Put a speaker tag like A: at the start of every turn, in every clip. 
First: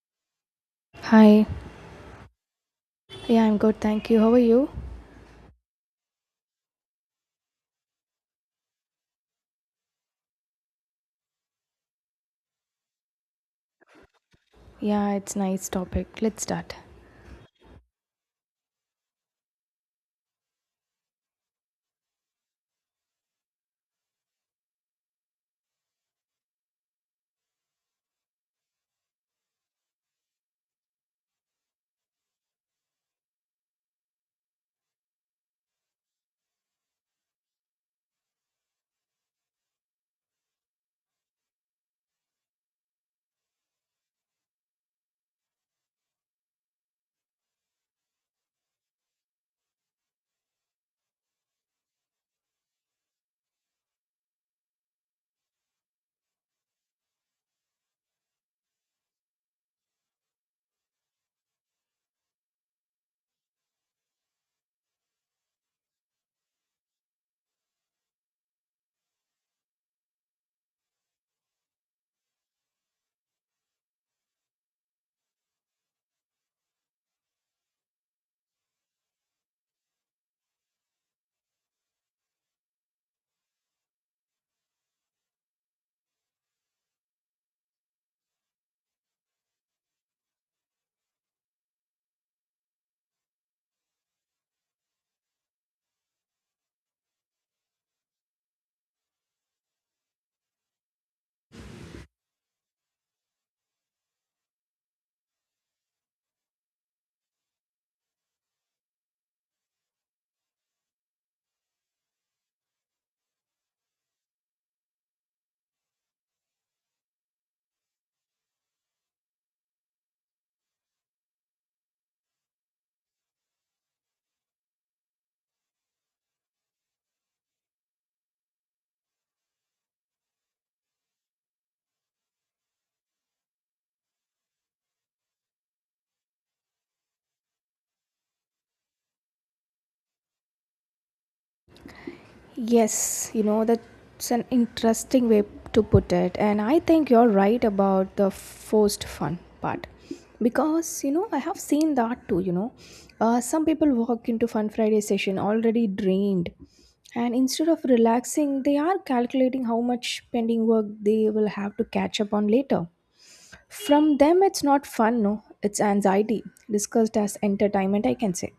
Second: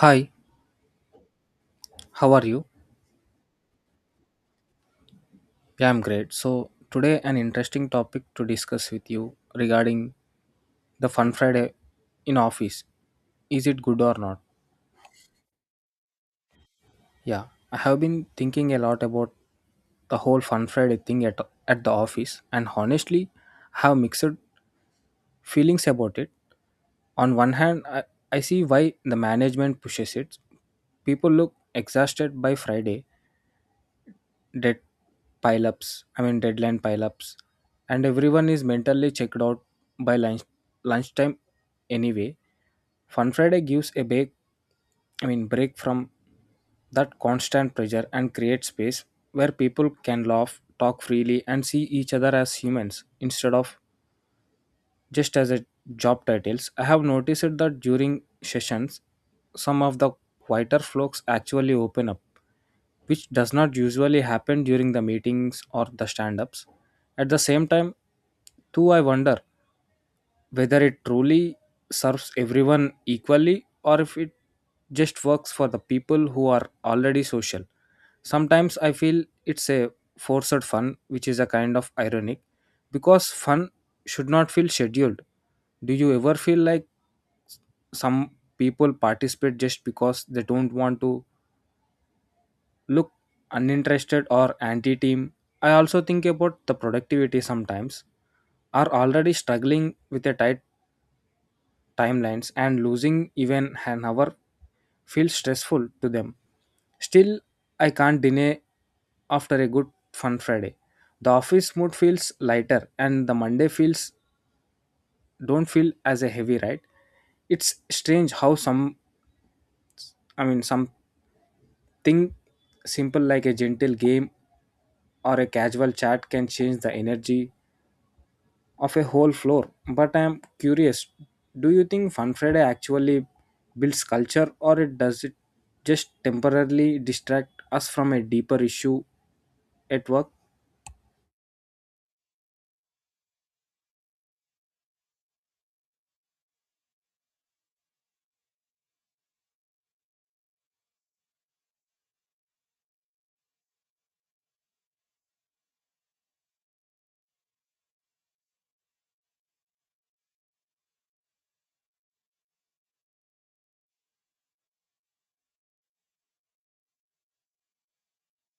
A: Hi,
B: Hi.
A: how are you?
B: Yeah, I'm good. Thank you. How are you?
A: Yeah, I'm great. So, today an interesting topic to discuss with you regarding the Fun Friday in office. Is it good or not?
B: Yeah, it's nice topic. Let's start.
A: Yeah, I have been thinking a lot about the whole Fun Friday thing at the office, and honestly have mixed feelings about it. On one hand, I see why the management pushes it. People look exhausted by Friday dead pileups. Deadline pileups, and everyone is mentally checked out by lunchtime anyway. Fun Friday gives a break. Break from that constant pressure, and creates space where people can laugh, talk freely, and see each other as humans instead of just as a job titles. I have noticed that during sessions some of the quieter folks actually open up, which does not usually happen during the meetings or the stand-ups. At the same time, too, I wonder whether it truly serves everyone equally, or if it just works for the people who are already social. Sometimes I feel it's a forced fun, which is a kind of ironic, because fun should not feel scheduled. Do you ever feel like some people participate just because they don't want to look uninterested or anti team? I also think about the productivity sometimes are already struggling with a tight timelines, and losing even an hour feels stressful to them. Still, I can't deny after a good fun Friday. The office mood feels lighter and the Monday feels don't feel as a heavy, right? It's strange how something simple like a gentle game or a casual chat can change the energy of a whole floor. But I am curious, do you think Fun Friday actually builds culture, or it does it just temporarily distract us from a deeper issue at work?
B: Yes, you know that's an interesting way to put it and I think you're right about the forced fun part. Because you know, I have seen that too. Some people walk into Fun Friday session already drained and instead of relaxing, they are calculating how much pending work they will have to catch up on later. From them, it's not fun, no, it's anxiety, discussed as entertainment, I can say.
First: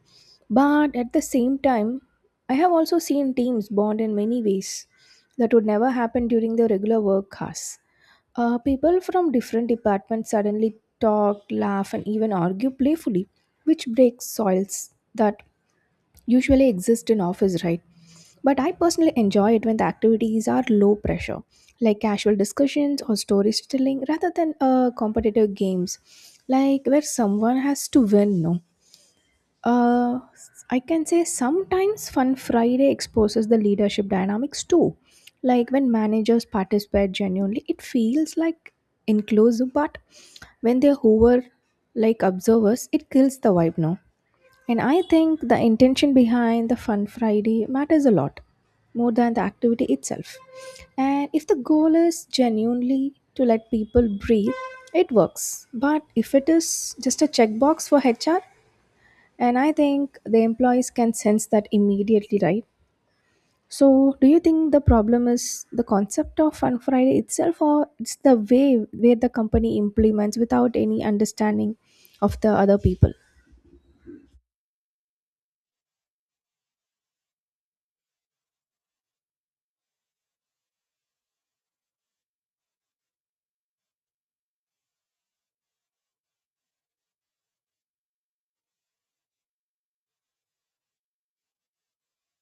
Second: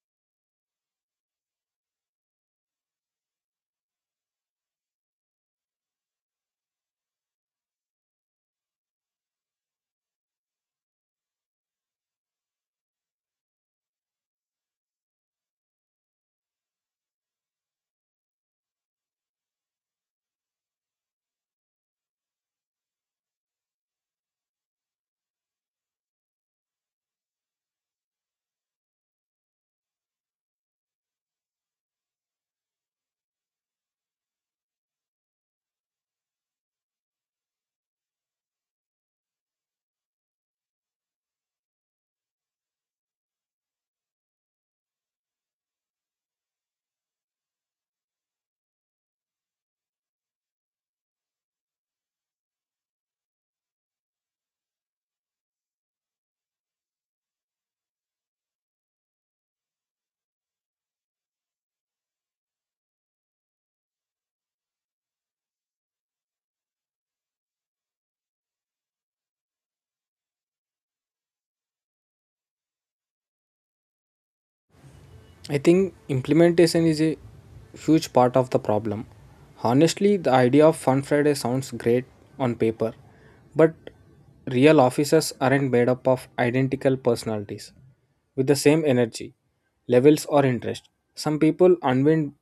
B: But at the same time, I have also seen teams bond in many ways that would never happen during the regular work hours. People from different departments suddenly talk, laugh, and even argue playfully, which breaks soils that usually exist in office, right? But I personally enjoy it when the activities are low pressure, like casual discussions or storytelling rather than competitive games like where someone has to win, no. uh, I can say sometimes Fun Friday exposes the leadership dynamics too, like when managers participate genuinely it feels like inclusive, but when they hover like observers it kills the vibe, no. And I think the intention behind the Fun Friday matters a lot, more than the activity itself. And if the goal is genuinely to let people breathe, it works. But if it is just a checkbox for HR, and I think the employees can sense that immediately, right? So, do you think the problem is the concept of Fun Friday itself, or it's the way where the company implements without any understanding of the other people?
A: I think implementation is a huge part of the problem. Honestly, the idea of Fun Friday sounds great on paper, but real offices aren't made up of identical personalities with the same energy, levels, or interest. Some people unwind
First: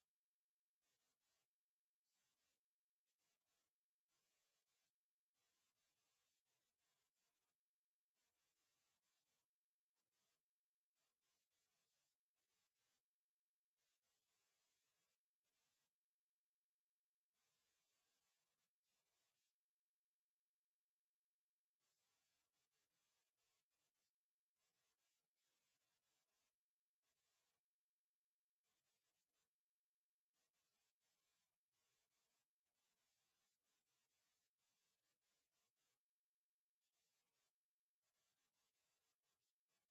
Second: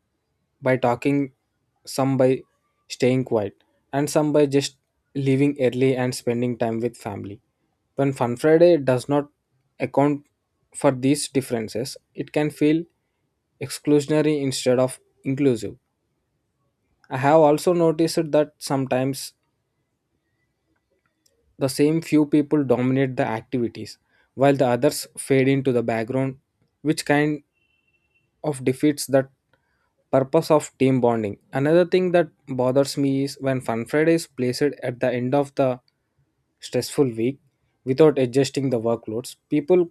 A: by talking, some by staying quiet, and some by just leaving early and spending time with family. When Fun Friday does not account for these differences, it can feel exclusionary instead of inclusive. I have also noticed that sometimes the same few people dominate the activities while the others fade into the background, which kind of defeats that purpose of team bonding. Another thing that bothers me is when Fun Friday is placed at the end of the stressful week without adjusting the workloads. People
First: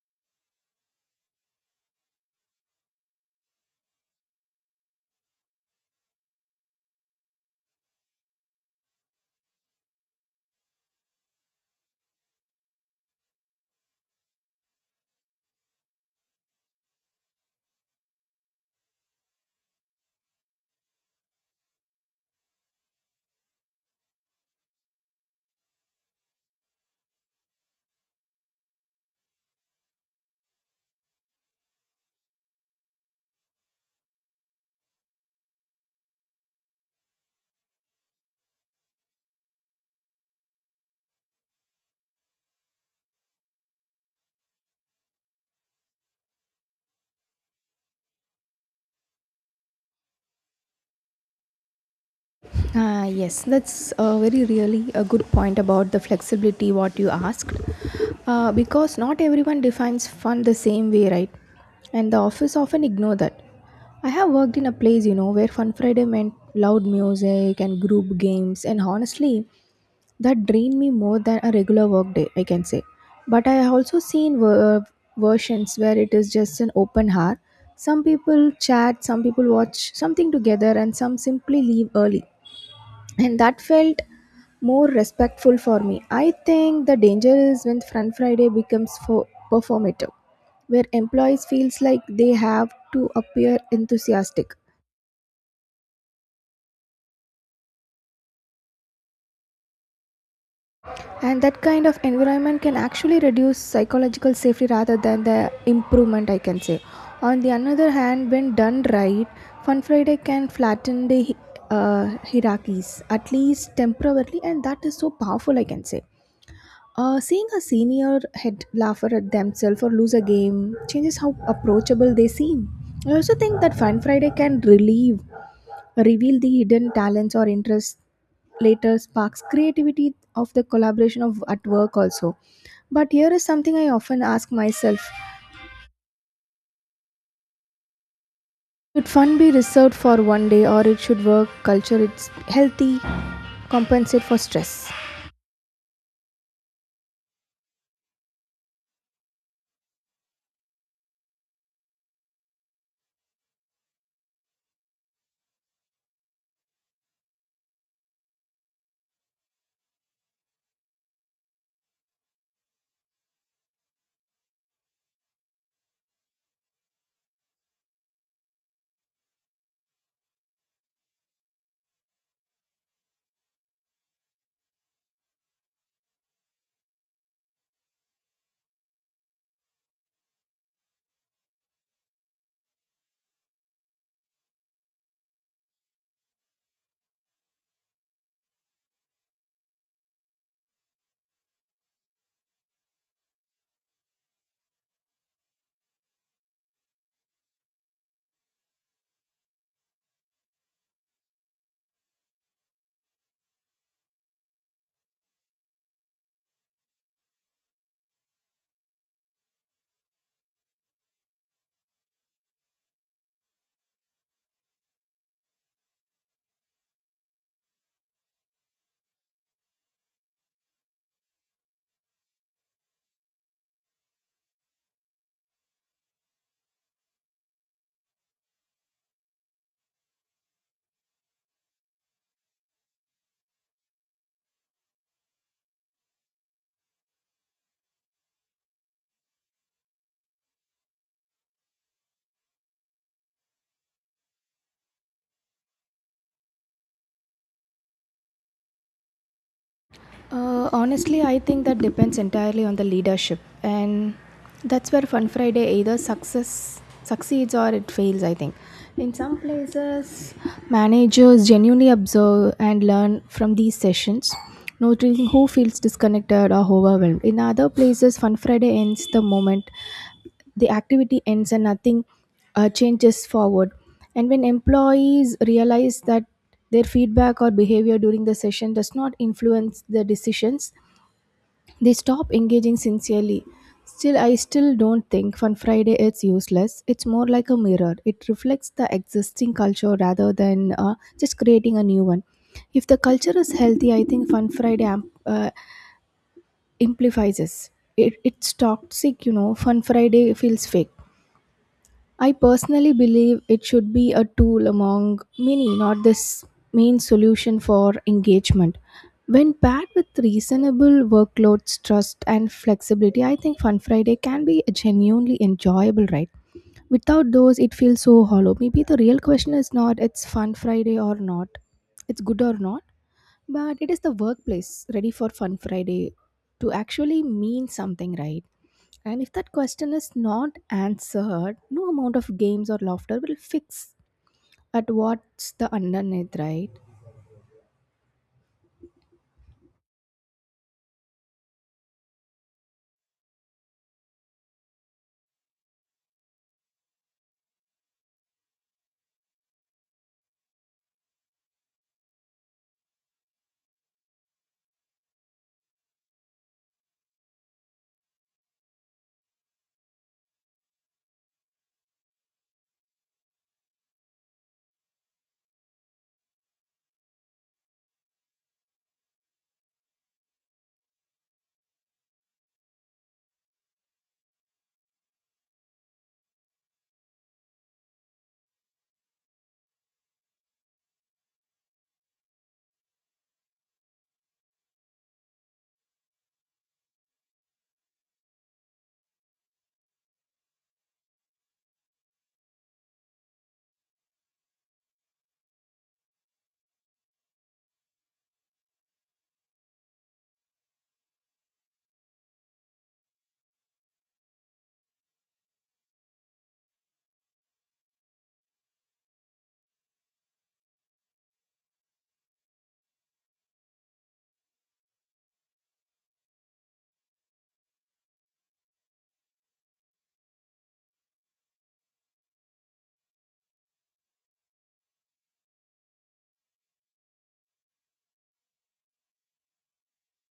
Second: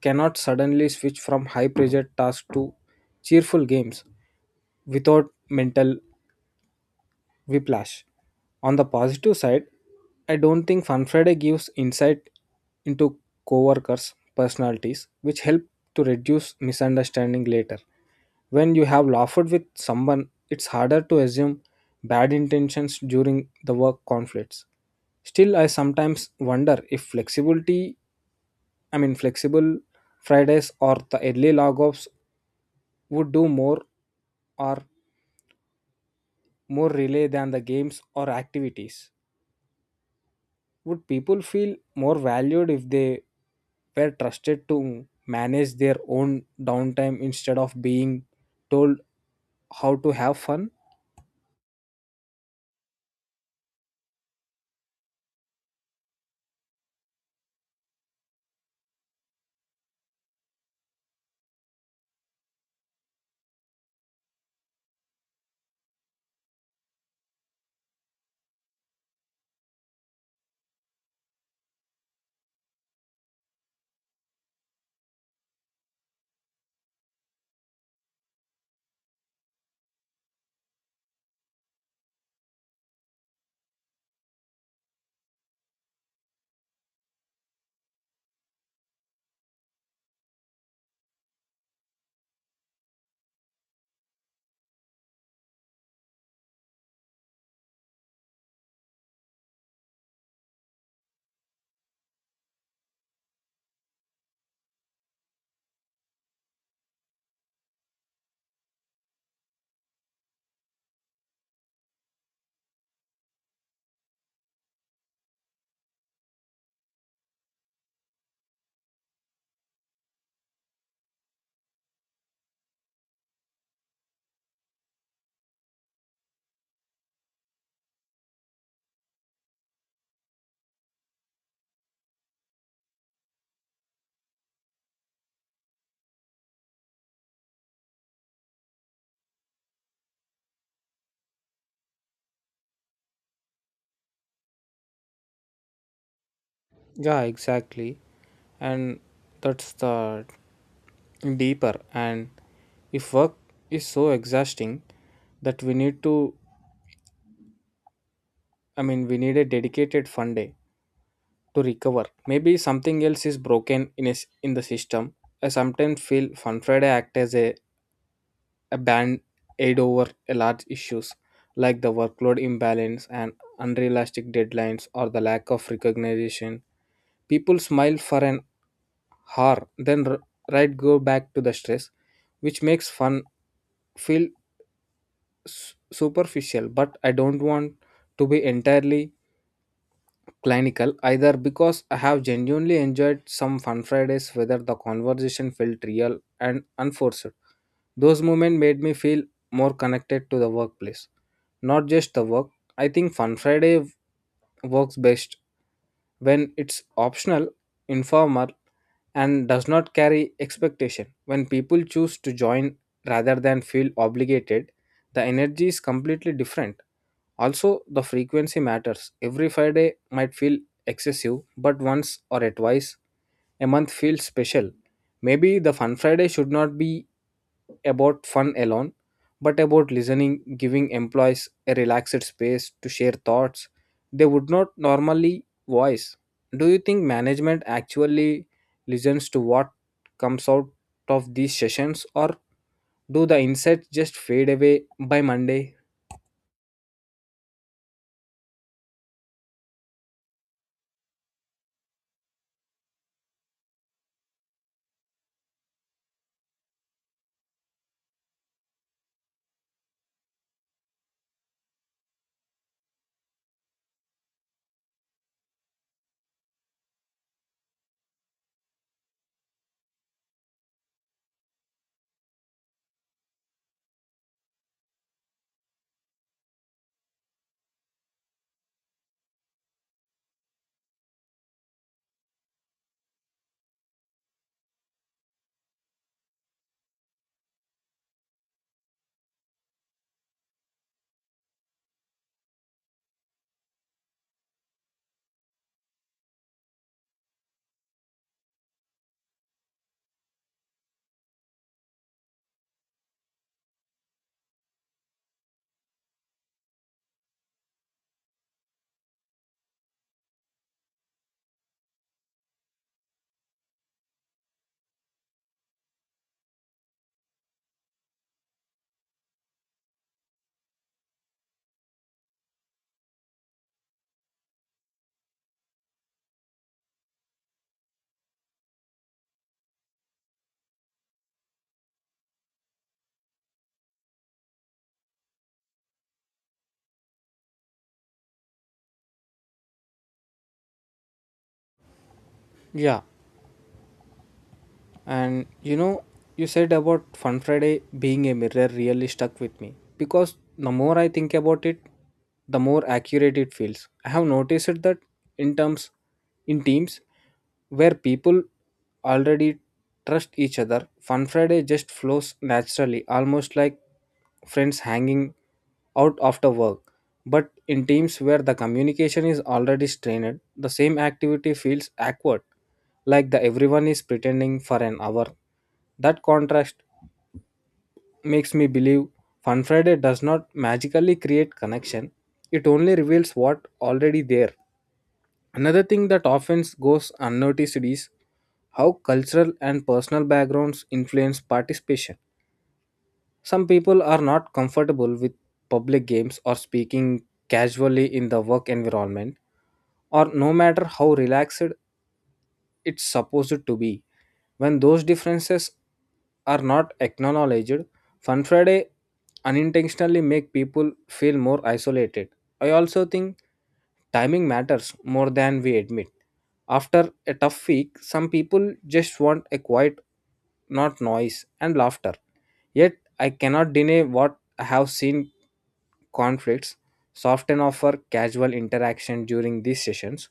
A: cannot suddenly switch from high pressure tasks to cheerful games without mental whiplash. On the positive side, I don't think Fun Friday gives insight into coworkers' personalities, which help to reduce misunderstanding later. When you have laughed with someone, it's harder to assume bad intentions during the work conflicts. Still, I sometimes wonder if flexible Fridays or the early log offs would do more or more relay than the games or activities. Would people feel more valued if they were trusted to manage their own downtime instead of being told how to have fun?
B: Ah, yes, that's very really a good point about the flexibility what you asked. Because not everyone defines fun the same way, right? And the office often ignore that. I have worked in a place, you know, where Fun Friday meant loud music and group games, and honestly, that drained me more than a regular work day, I can say. But I have also seen versions where it is just an open hour. Some people chat, some people watch something together, and some simply leave early, and that felt more respectful for me. I think the danger is when front Friday becomes for performative, where employees feels like they have to appear enthusiastic, and that kind of environment can actually reduce psychological safety rather than the improvement, I can say. On the another hand, when done right, Fun Friday can flatten the hierarchies at least temporarily, and that is so powerful, I can say. Seeing a senior head laugh at themselves or lose a game changes how approachable they seem. I also think that Fun Friday can reveal the hidden talents or interests later, sparks creativity of the collaboration of at work also. But here is something I often ask myself: should fun be reserved for one day, or it should work culture? It's healthy, compensate for stress.
A: Yeah, exactly. And that's the deeper. And if work is so exhausting that we need a dedicated fun day to recover. Maybe something else is broken in a s in the system. I sometimes feel Fun Friday act as a band aid over a large issues like the workload imbalance and unrealistic deadlines or the lack of recognition. People smile for an hour, then right go back to the stress, which makes fun feel superficial. But I don't want to be entirely clinical either, because I have genuinely enjoyed some fun Fridays, whether the conversation felt real and unforced. Those moments made me feel more connected to the workplace. Not just the work. I think Fun Friday works best when it's optional, informal, and does not carry expectation. When people choose to join rather than feel obligated, the energy is completely different. Also, the frequency matters. Every Friday might feel excessive, but once or twice a month feels special. Maybe the Fun Friday should not be about fun alone, but about listening, giving employees a relaxed space to share thoughts they would not normally voice. Do you think management actually listens to what comes out of these sessions, or do the insights just fade away by Monday?
B: Honestly, I think that depends entirely on the leadership, and that's where Fun Friday either success succeeds or it fails. I think in some places, managers genuinely observe and learn from these sessions, noting who feels disconnected or overwhelmed. In other places, Fun Friday ends the moment the activity ends and nothing changes forward. And when employees realize that their feedback or behavior during the session does not influence the decisions, they stop engaging sincerely. Still, I still don't think Fun Friday is useless. It's more like a mirror. It reflects the existing culture rather than just creating a new one. If the culture is healthy, I think Fun Friday amplifies it. It's toxic, you know. Fun Friday feels fake. I personally believe it should be a tool among many, not this main solution for engagement. When paired with reasonable workloads, trust, and flexibility, I think Fun Friday can be genuinely enjoyable, right? Without those, it feels so hollow. Maybe the real question is not it's Fun Friday or not, it's good or not, but it is the workplace ready for Fun Friday to actually mean something, right? And if that question is not answered, no amount of games or laughter will fix at what's the underneath, right?
A: Yeah. And you know, you said about Fun Friday being a mirror really stuck with me, because the more I think about it, the more accurate it feels. I have noticed that in terms in teams where people already trust each other, Fun Friday just flows naturally, almost like friends hanging out after work. But in teams where the communication is already strained, the same activity feels awkward, like the everyone is pretending for an hour. That contrast makes me believe Fun Friday does not magically create connection. It only reveals what already there. Another thing that often goes unnoticed is how cultural and personal backgrounds influence participation. Some people are not comfortable with public games or speaking casually in the work environment, or no matter how relaxed it's supposed to be. When those differences are not acknowledged, Fun Friday unintentionally make people feel more isolated. I also think timing matters more than we admit. After a tough week, some people just want a quiet, not noise, and laughter. Yet I cannot deny what I have seen conflicts soften offer casual interaction during these sessions.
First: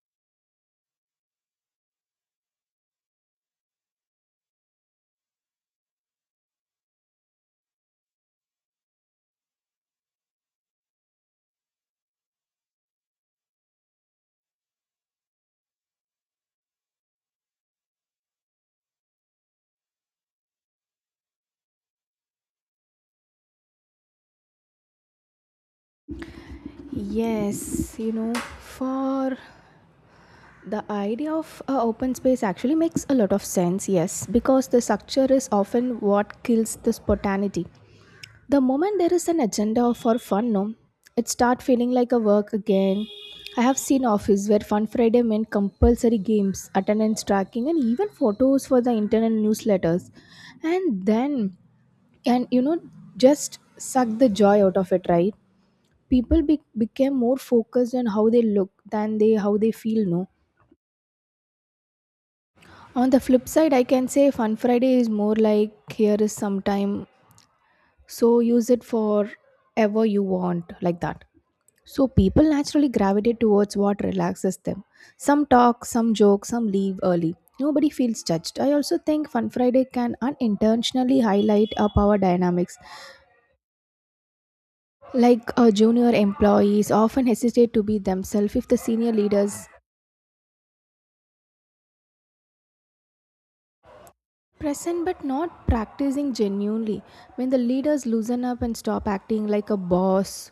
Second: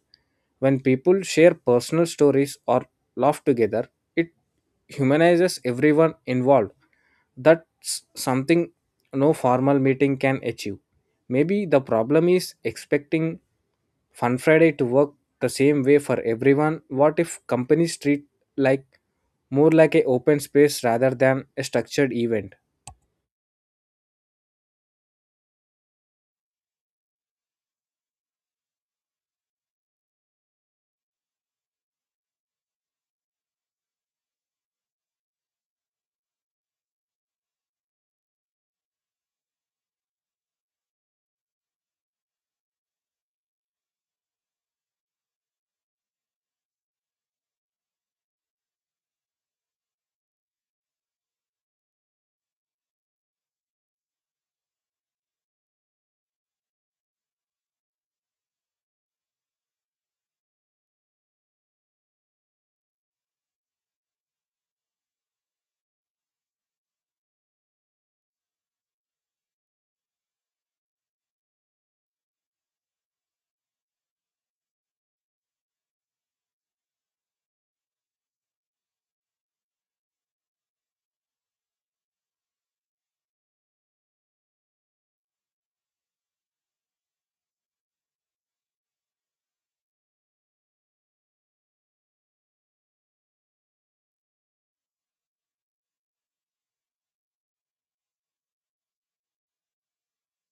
A: When people share personal stories or laugh together, it humanizes everyone involved. That's something no formal meeting can achieve. Maybe the problem is expecting Fun Friday to work the same way for everyone. What if companies treat like more like a open space rather than a structured event?
B: Yes, you know, for the idea of a open space actually makes a lot of sense, yes, because the structure is often what kills the spontaneity. The moment there is an agenda for fun, no, it start feeling like a work again. I have seen office where Fun Friday meant compulsory games, attendance tracking, and even photos for the internet newsletters. And then, and you know, just suck the joy out of it, right? People became more focused on how they look than they how they feel, no. On the flip side, I can say Fun Friday is more like here is some time, so use it for ever you want, like that. So people naturally gravitate towards what relaxes them. Some talk, some joke, some leave early. Nobody feels judged. I also think Fun Friday can unintentionally highlight our power dynamics. Like junior employees often hesitate to be themselves if the senior leaders present but not practicing genuinely. When the leaders loosen up and stop acting like a boss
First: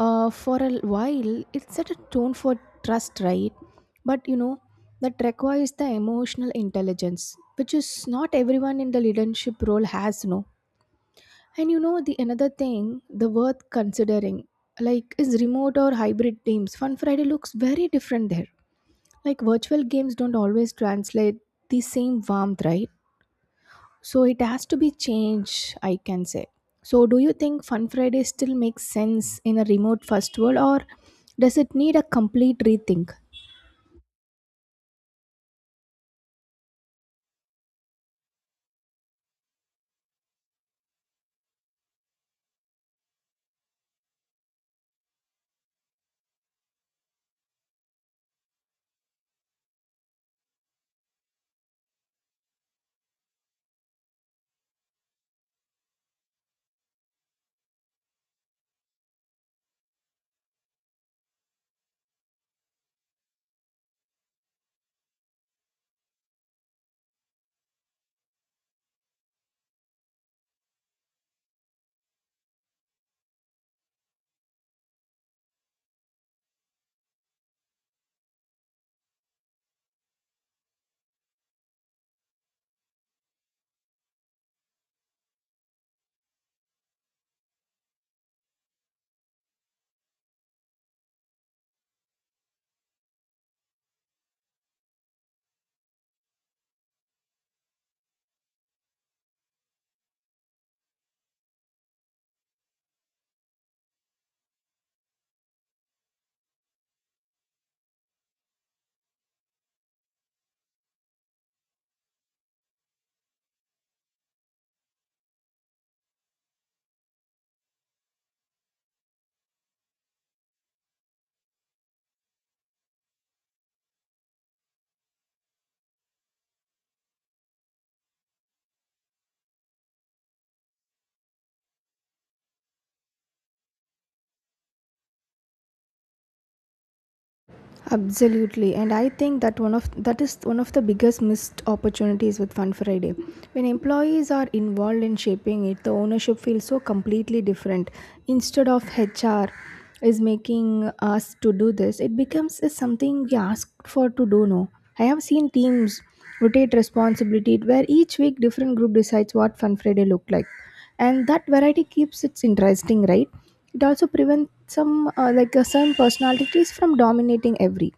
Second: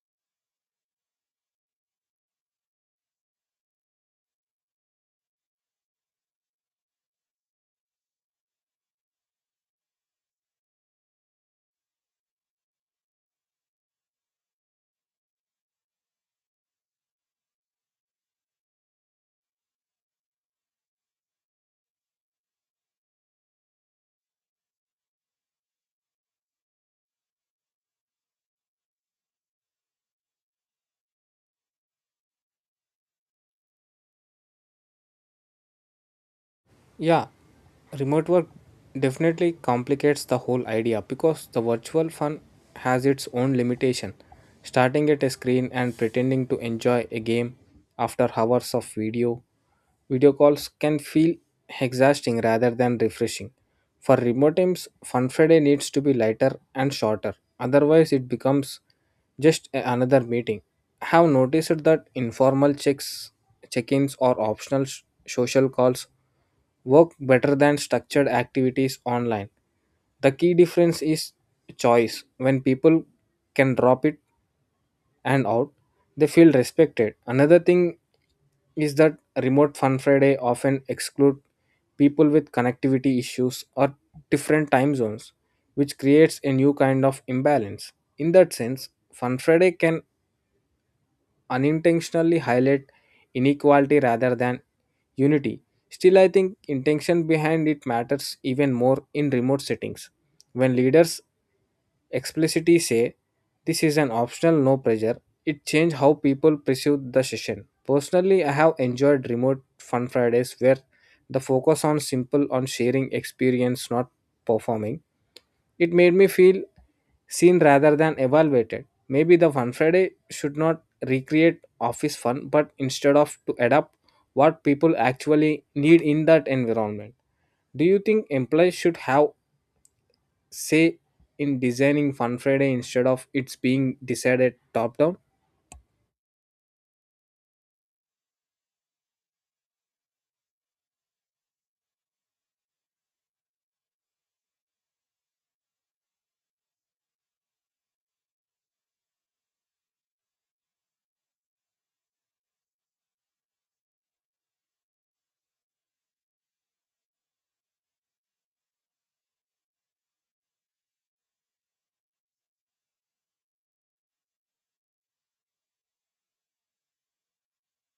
B: for a while, it set a tone for trust, right? But you know, that requires the emotional intelligence, which is not everyone in the leadership role has, no. And you know, the another thing, the worth considering, like is remote or hybrid teams. Fun Friday looks very different there. Like virtual games don't always translate the same warmth, right? So it has to be changed, I can say. So do you think Fun Friday still makes sense in a remote first world, or does it need a complete rethink?
A: Yeah, remote work definitely complicates the whole idea because the virtual fun has its own limitation. Starting at a screen and pretending to enjoy a game after hours of video calls can feel exhausting rather than refreshing. For remote teams, Fun Friday needs to be lighter and shorter, otherwise, it becomes just another meeting. I have noticed that informal check ins, or optional social calls work better than structured activities online. The key difference is choice. When people can drop it and out, they feel respected. Another thing is that remote fun Friday often exclude people with connectivity issues or different time zones, which creates a new kind of imbalance. In that sense, fun Friday can unintentionally highlight inequality rather than unity. Still, I think intention behind it matters even more in remote settings. When leaders explicitly say this is an optional no pressure, it changes how people perceive the session. Personally, I have enjoyed remote fun Fridays where the focus on sharing experience, not performing. It made me feel seen rather than evaluated. Maybe the Fun Friday should not recreate office fun, but instead of to adapt what people actually need in that environment. Do you think employees should have say in designing Fun Friday instead of it's being decided top down?
B: Absolutely, and I think that one of the biggest missed opportunities with Fun Friday. When employees are involved in shaping it, the ownership feels so completely different. Instead of HR is making us to do this, it becomes is something we ask for to do. No, I have seen teams rotate responsibility where each week different group decides what Fun Friday look like, and that variety keeps it interesting, right? It also prevents some certain personalities from dominating every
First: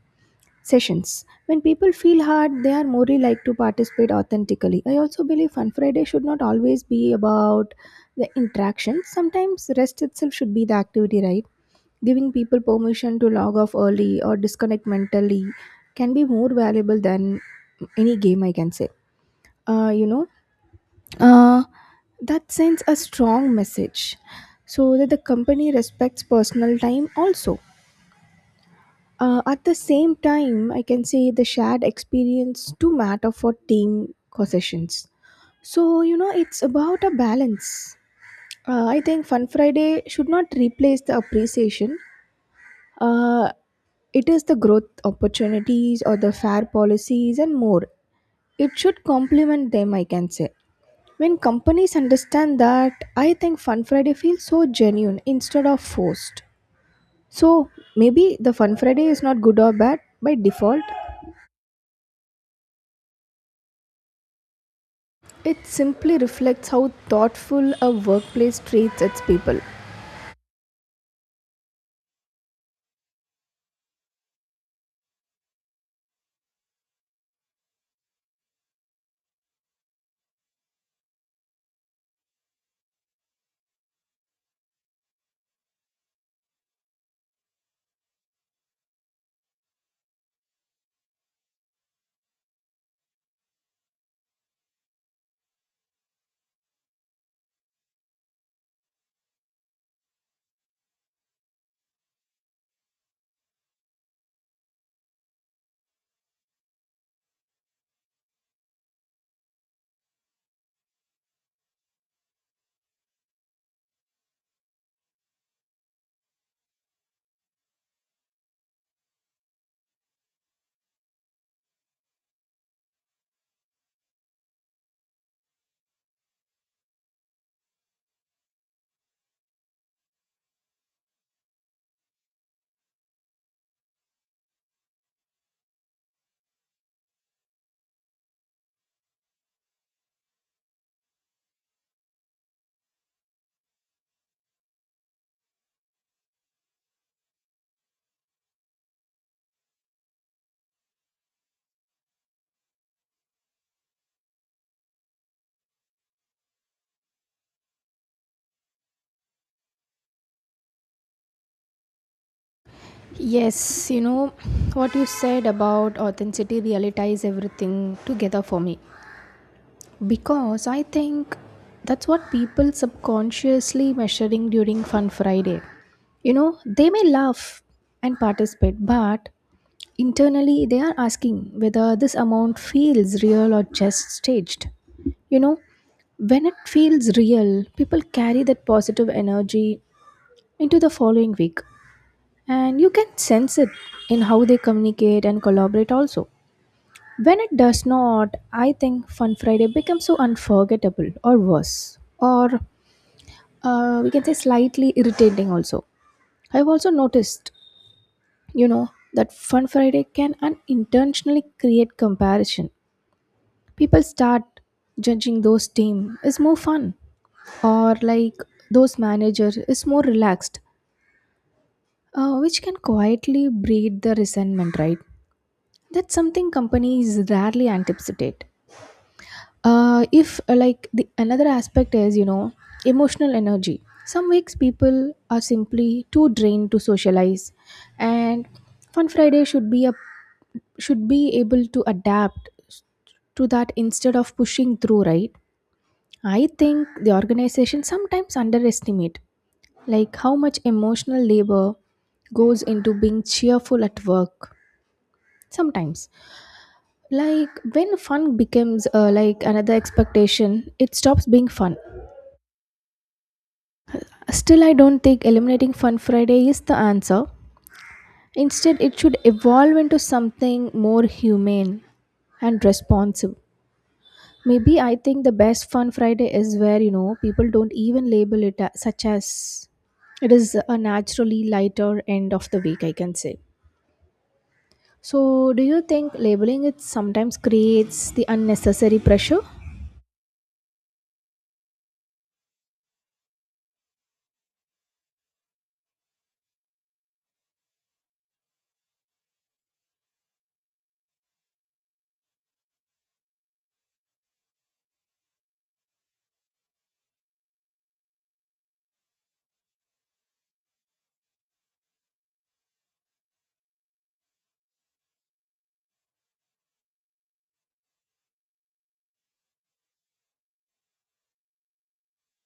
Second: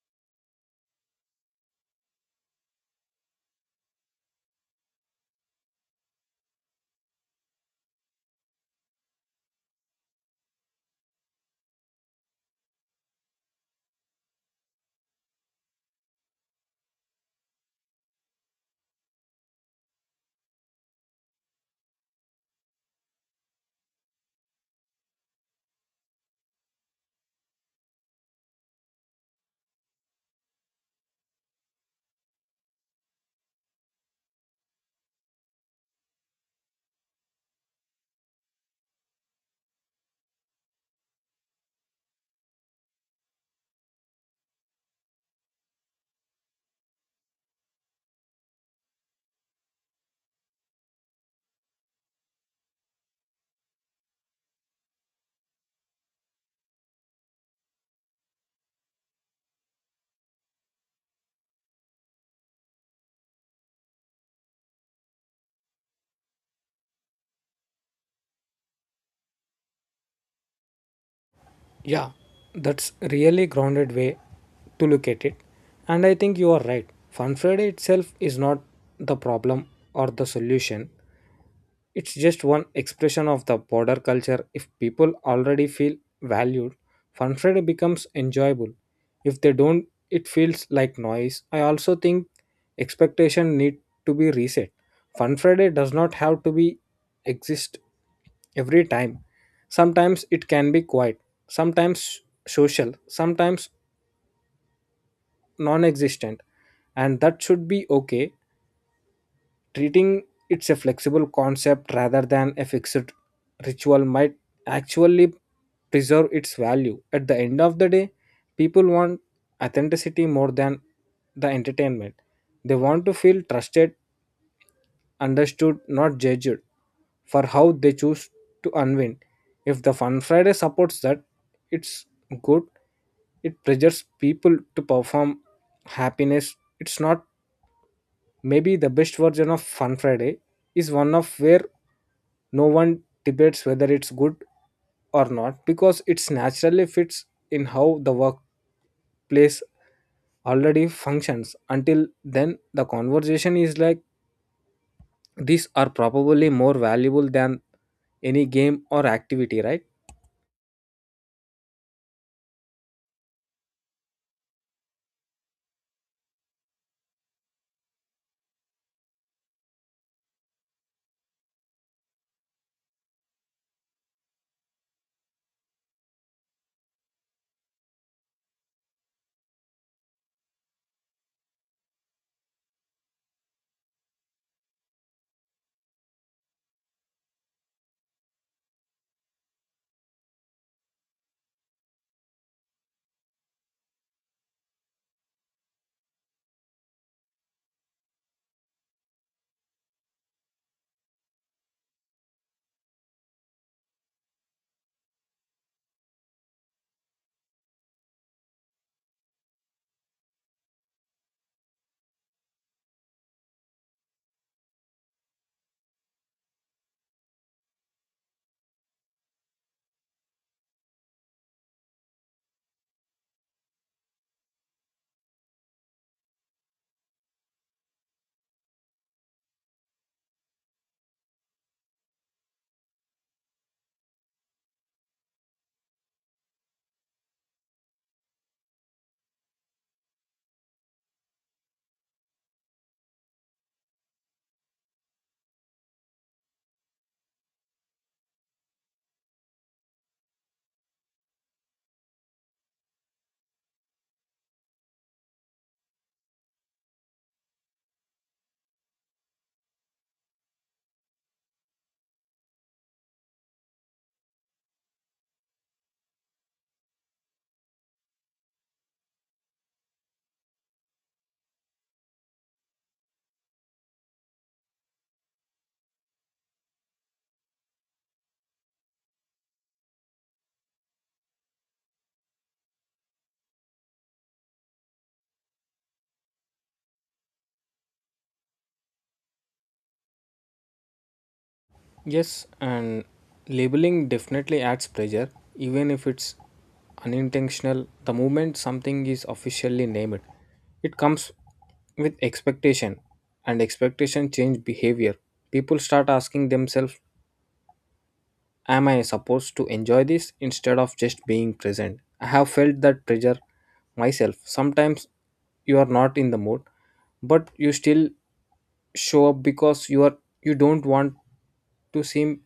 B: sessions. When people feel hard, they are more likely to participate authentically. I also believe Fun Friday should not always be about the interaction. Sometimes rest itself should be the activity, right? Giving people permission to log off early or disconnect mentally can be more valuable than any game, I can say. Uh, you know, uh, that sends a strong message so that the company respects personal time also. At the same time, I can say the shared experience to matter for team concessions. So you know it's about a balance. I think Fun Friday should not replace the appreciation. uh, it is the growth opportunities or the fair policies, and more it should complement them, I can say. When companies understand that, I think Fun Friday feels so genuine instead of forced. So maybe the Fun Friday is not good or bad by default. It simply reflects how thoughtful a workplace treats its people.
A: Yeah, that's really grounded way to look at it. And I think you are right. Fun Friday itself is not the problem or the solution. It's just one expression of the border culture. If people already feel valued, Fun Friday becomes enjoyable. If they don't, it feels like noise. I also think expectation need to be reset. Fun Friday does not have to be exist every time. Sometimes it can be quiet, sometimes social, sometimes non-existent, and that should be okay. Treating it's a flexible concept rather than a fixed ritual might actually preserve its value. At the end of the day, people want authenticity more than the entertainment. They want to feel trusted, understood, not judged for how they choose to unwind. If the fun Friday supports that, it's good. It pressures people to perform happiness, it's not. Maybe the best version of fun Friday is one of where no one debates whether it's good or not, because it's naturally fits in how the workplace already functions. Until then, the conversation is like these are probably more valuable than any game or activity, right?
B: Yes, you know what you said about authenticity really ties everything together for me because I think that's what people subconsciously measuring during Fun Friday. You know, they may laugh and participate, but internally, they are asking whether this amount feels real or just staged. You know, when it feels real, people carry that positive energy into the following week, and you can sense it in how they communicate and collaborate also. When it does not, I think Fun Friday becomes so unforgettable or worse, or we can say slightly irritating also. I've also noticed, you know, that Fun Friday can unintentionally create comparison. People start judging those team is more fun, or like those manager is more relaxed, which can quietly breed the resentment, right? That's something companies rarely anticipate. If Like, the another aspect is, you know, emotional energy. Some weeks people are simply too drained to socialize, and Fun Friday should be able to adapt to that instead of pushing through, right? I think the organization sometimes underestimate like how much emotional labor goes into being cheerful at work. Sometimes, like, when fun becomes like another expectation, it stops being fun. Still, I don't think eliminating Fun Friday is the answer. Instead it should evolve into something more humane and responsive. Maybe I think the best Fun Friday is where, you know, people don't even label it as, such as it is a naturally lighter end of the week, I can say. So, do you think labeling it sometimes creates the unnecessary pressure?
A: Yes, and labeling definitely adds pressure, even if it's unintentional. The moment something is officially named, it comes with expectation, and expectation change behavior. People start asking themselves, am I supposed to enjoy this instead of just being present? I have felt that pressure myself. Sometimes you are not in the mood, but you still show up because you don't want to seem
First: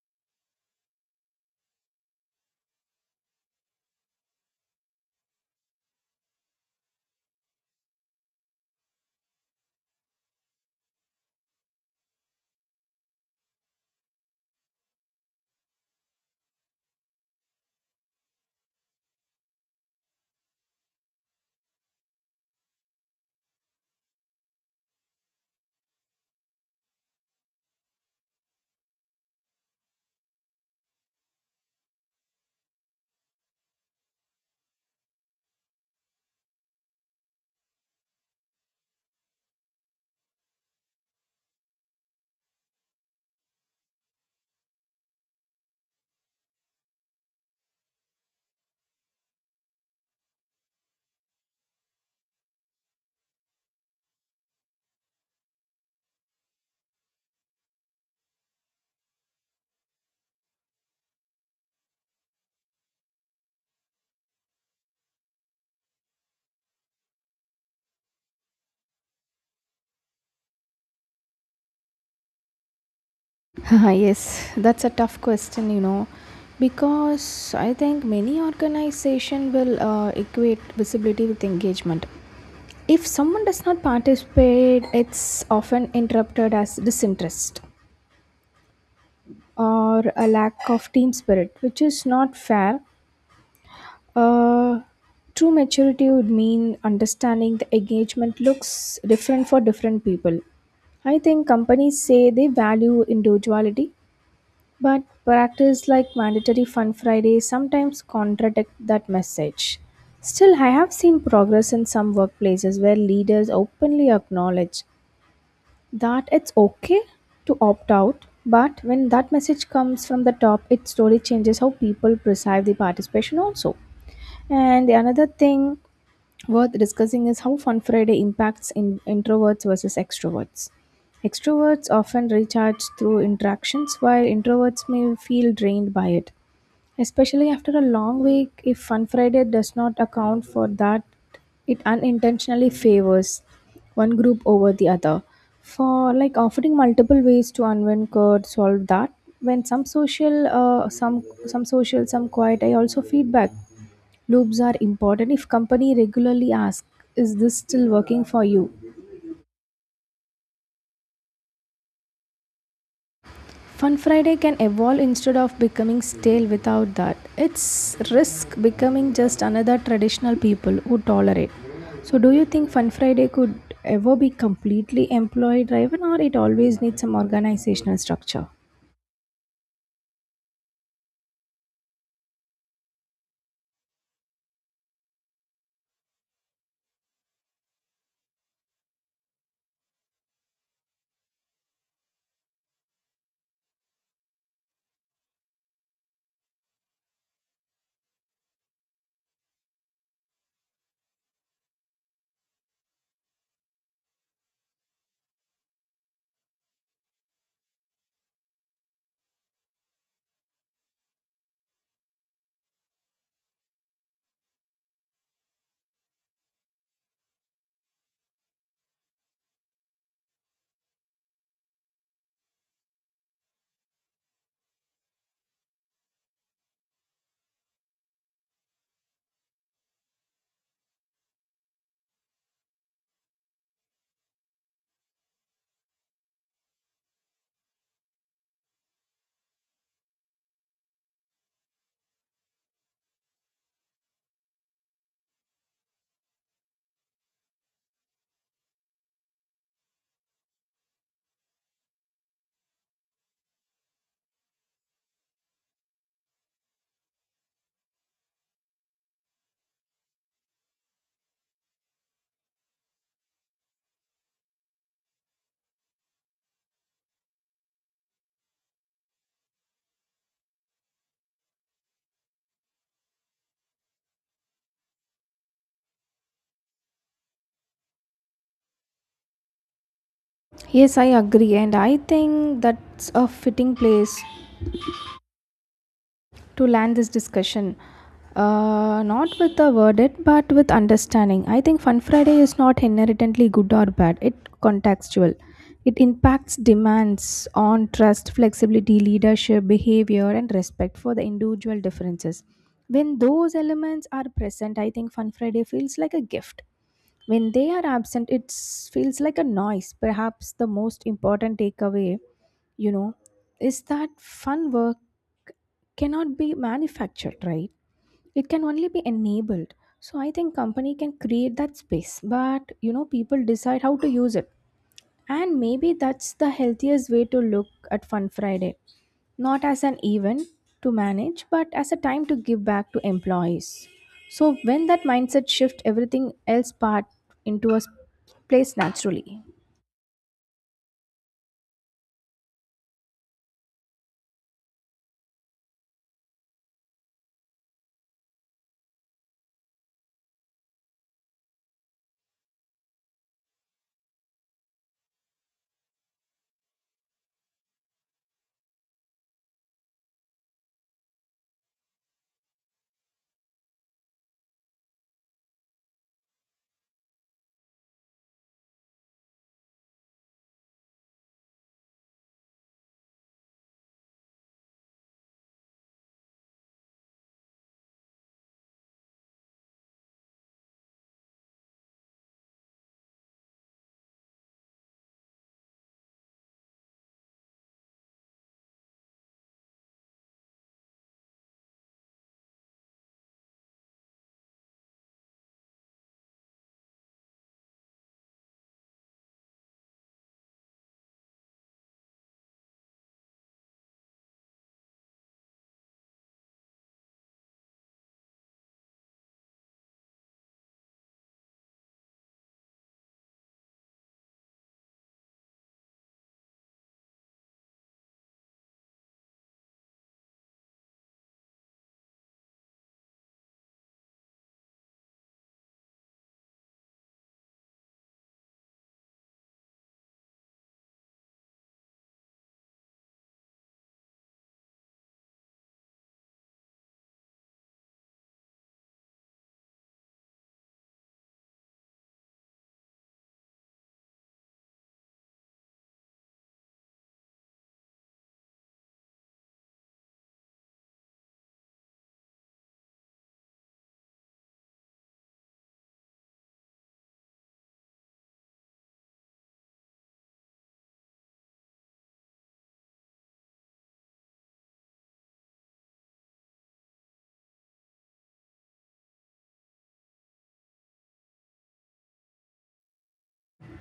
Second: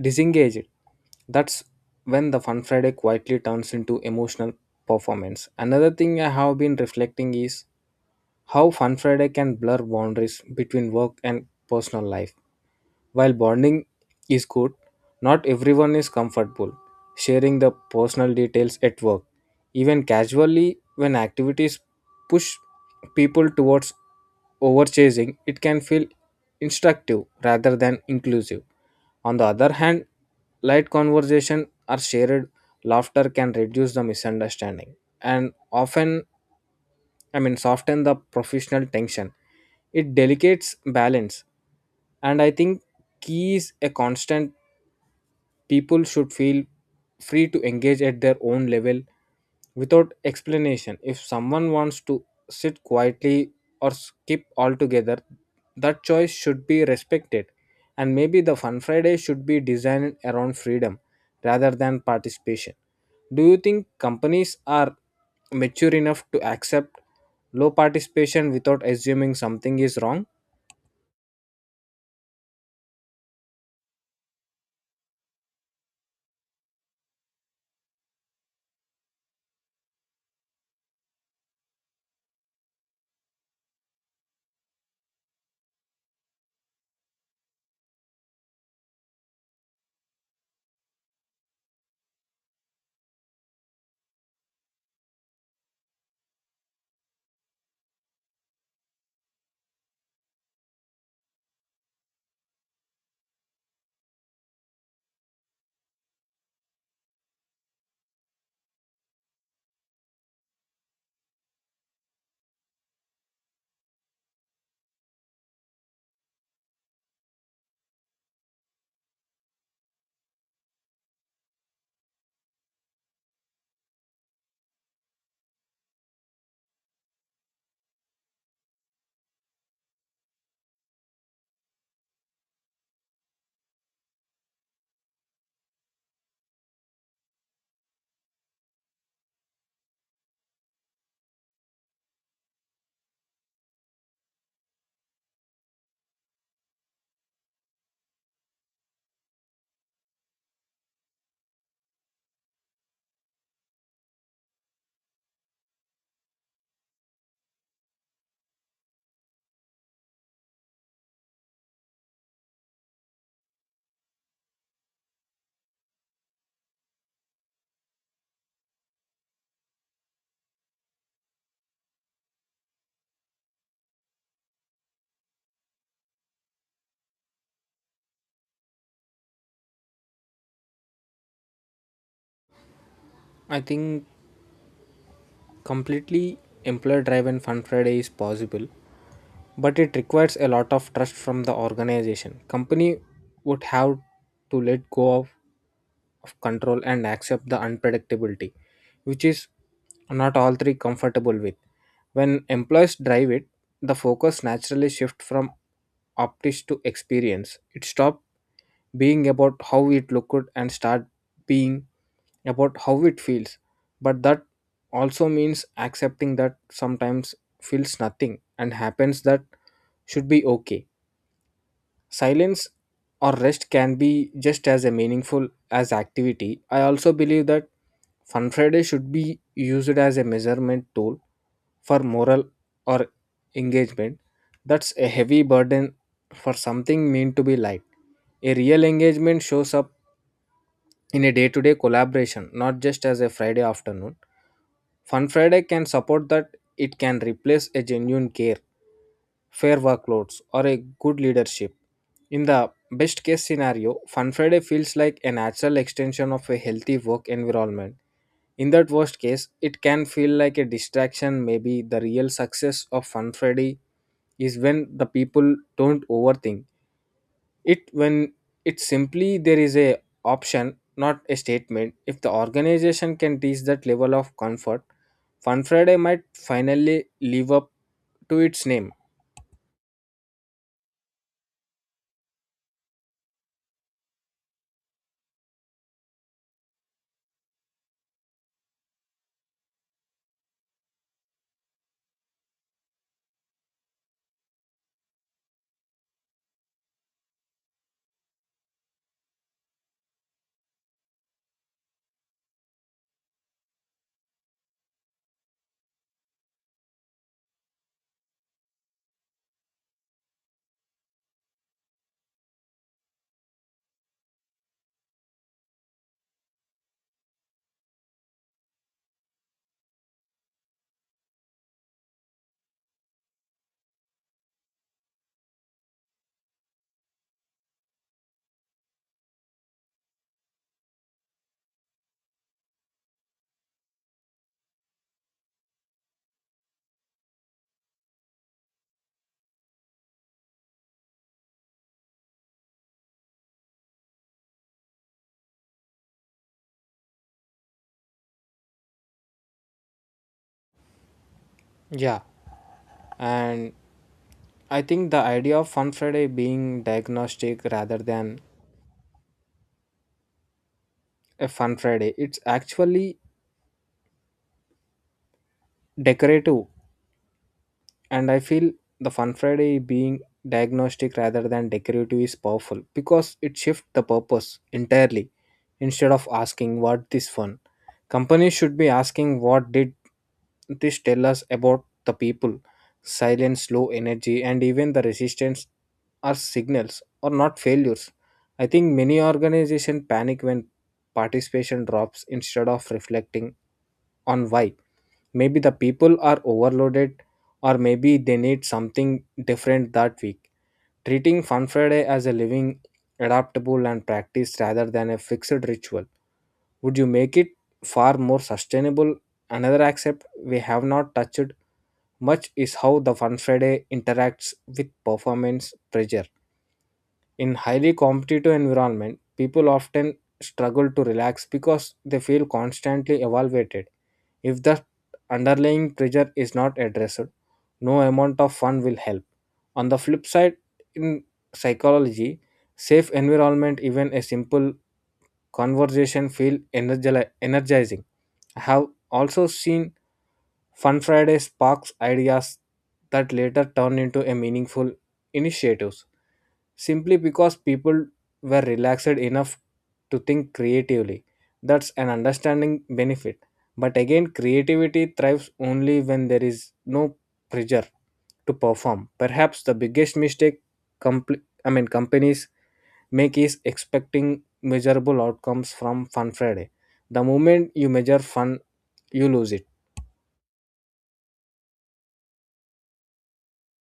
A: disengaged. That's when the Fun Friday quietly turns into emotional performance. Another thing I have been reflecting is how Fun Friday can blur boundaries between work and personal life. While bonding is good, not everyone is comfortable sharing the personal details at work, even casually. When activities push people towards overchasing, it can feel instructive rather than inclusive. On the other hand, light conversation or shared laughter can reduce the misunderstanding and often soften the professional tension. It delicates balance, and I think key is a constant. People should feel free to engage at their own level without explanation. If someone wants to sit quietly or skip altogether, that choice should be respected. And maybe the Fun Friday should be designed around freedom rather than participation. Do you think companies are mature enough to accept low participation without assuming something is wrong?
B: Yes, that's a tough question, you know, because I think many organization will equate visibility with engagement. If someone does not participate, it's often interpreted as disinterest or a lack of team spirit, which is not fair. Uh, True maturity would mean understanding the engagement looks different for different people. I think companies say they value individuality, but practice like mandatory Fun Friday sometimes contradict that message. Still, I have seen progress in some workplaces where leaders openly acknowledge that it's okay to opt out. But when that message comes from the top, it slowly changes how people perceive the participation also. And the another thing worth discussing is how Fun Friday impacts in introverts versus extroverts. Extroverts often recharge through interactions while introverts may feel drained by it, especially after a long week. If Fun Friday does not account for that, it unintentionally favors one group over the other. For like offering multiple ways to unwind could solve that. When some social, some social, some quiet, I also feedback loops are important. If company regularly ask, "Is this still working for you?" Fun Friday can evolve instead of becoming stale. Without that, it's risk becoming just another traditional people who tolerate. So do you think Fun Friday could ever be completely employee driven, or it always needs some organizational structure?
A: I think completely employer driven Fun Friday is possible, but it requires a lot of trust from the organization. Company would have to let go of control and accept the unpredictability, which is not all three comfortable with. When employees drive it, the focus naturally shifts from optics to experience. It stops being about how it looked and start being about how it feels. But that also means accepting that sometimes feels nothing and happens, that should be okay. Silence or rest can be just as a meaningful as activity. I also believe that Fun Friday should be used as a measurement tool for moral or engagement. That's a heavy burden for something meant to be light. A real engagement shows up in a day to day collaboration, not just as a Friday afternoon. Fun Friday can support that, it can replace a genuine care, fair workloads, or a good leadership. In the best case scenario, Fun Friday feels like a natural extension of a healthy work environment. In that worst case, it can feel like a distraction. Maybe the real success of Fun Friday is when the people don't overthink it, when it's simply there is a option, not a statement. If the organization can reach that level of comfort, Fun Friday might finally live up to its name.
B: Yes, I agree and I think that's a fitting place to land this discussion. Not with a verdict, but with understanding. I think Fun Friday is not inherently good or bad. It contextual. It impacts demands on trust, flexibility, leadership, behavior, and respect for the individual differences. When those elements are present, I think Fun Friday feels like a gift. When they are absent, it feels like a noise. Perhaps the most important takeaway, you know, is that fun work cannot be manufactured, right? It can only be enabled. So I think company can create that space, but you know, people decide how to use it. And maybe that's the healthiest way to look at Fun Friday, not as an event to manage, but as a time to give back to employees. So when that mindset shift, everything else part into a place naturally.
A: Yeah, and I think the idea of Fun Friday being diagnostic rather than a Fun Friday, it's actually decorative. And I feel the Fun Friday being diagnostic rather than decorative is powerful because it shifts the purpose entirely. Instead of asking what this fun. Companies should be asking what did this tell us about the people. Silence, low energy, and even the resistance are signals or not failures. I think many organizations panic when participation drops instead of reflecting on why. Maybe the people are overloaded, or maybe they need something different that week. Treating Fun Friday as a living, adaptable, and practice rather than a fixed ritual would you make it far more sustainable. Another aspect we have not touched much is how the fun friday interacts with performance pressure. In highly competitive environment, people often struggle to relax because they feel constantly evaluated. If the underlying pressure is not addressed, no amount of fun will help. On the flip side, in psychology safe environment, even a simple conversation feel energizing. I have also seen Fun Friday sparks ideas that later turn into a meaningful initiatives simply because people were relaxed enough to think creatively. That's an understanding benefit. But again, creativity thrives only when there is no pressure to perform. Perhaps the biggest mistake companies make is expecting measurable outcomes from Fun Friday. The moment you measure fun, you lose it.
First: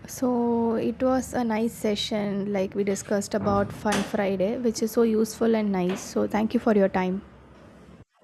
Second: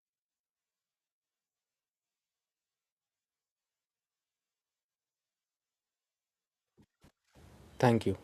B: So it was a nice session, like we discussed about Fun Friday, which is so useful and nice. So thank you for your time.
A: Thank you.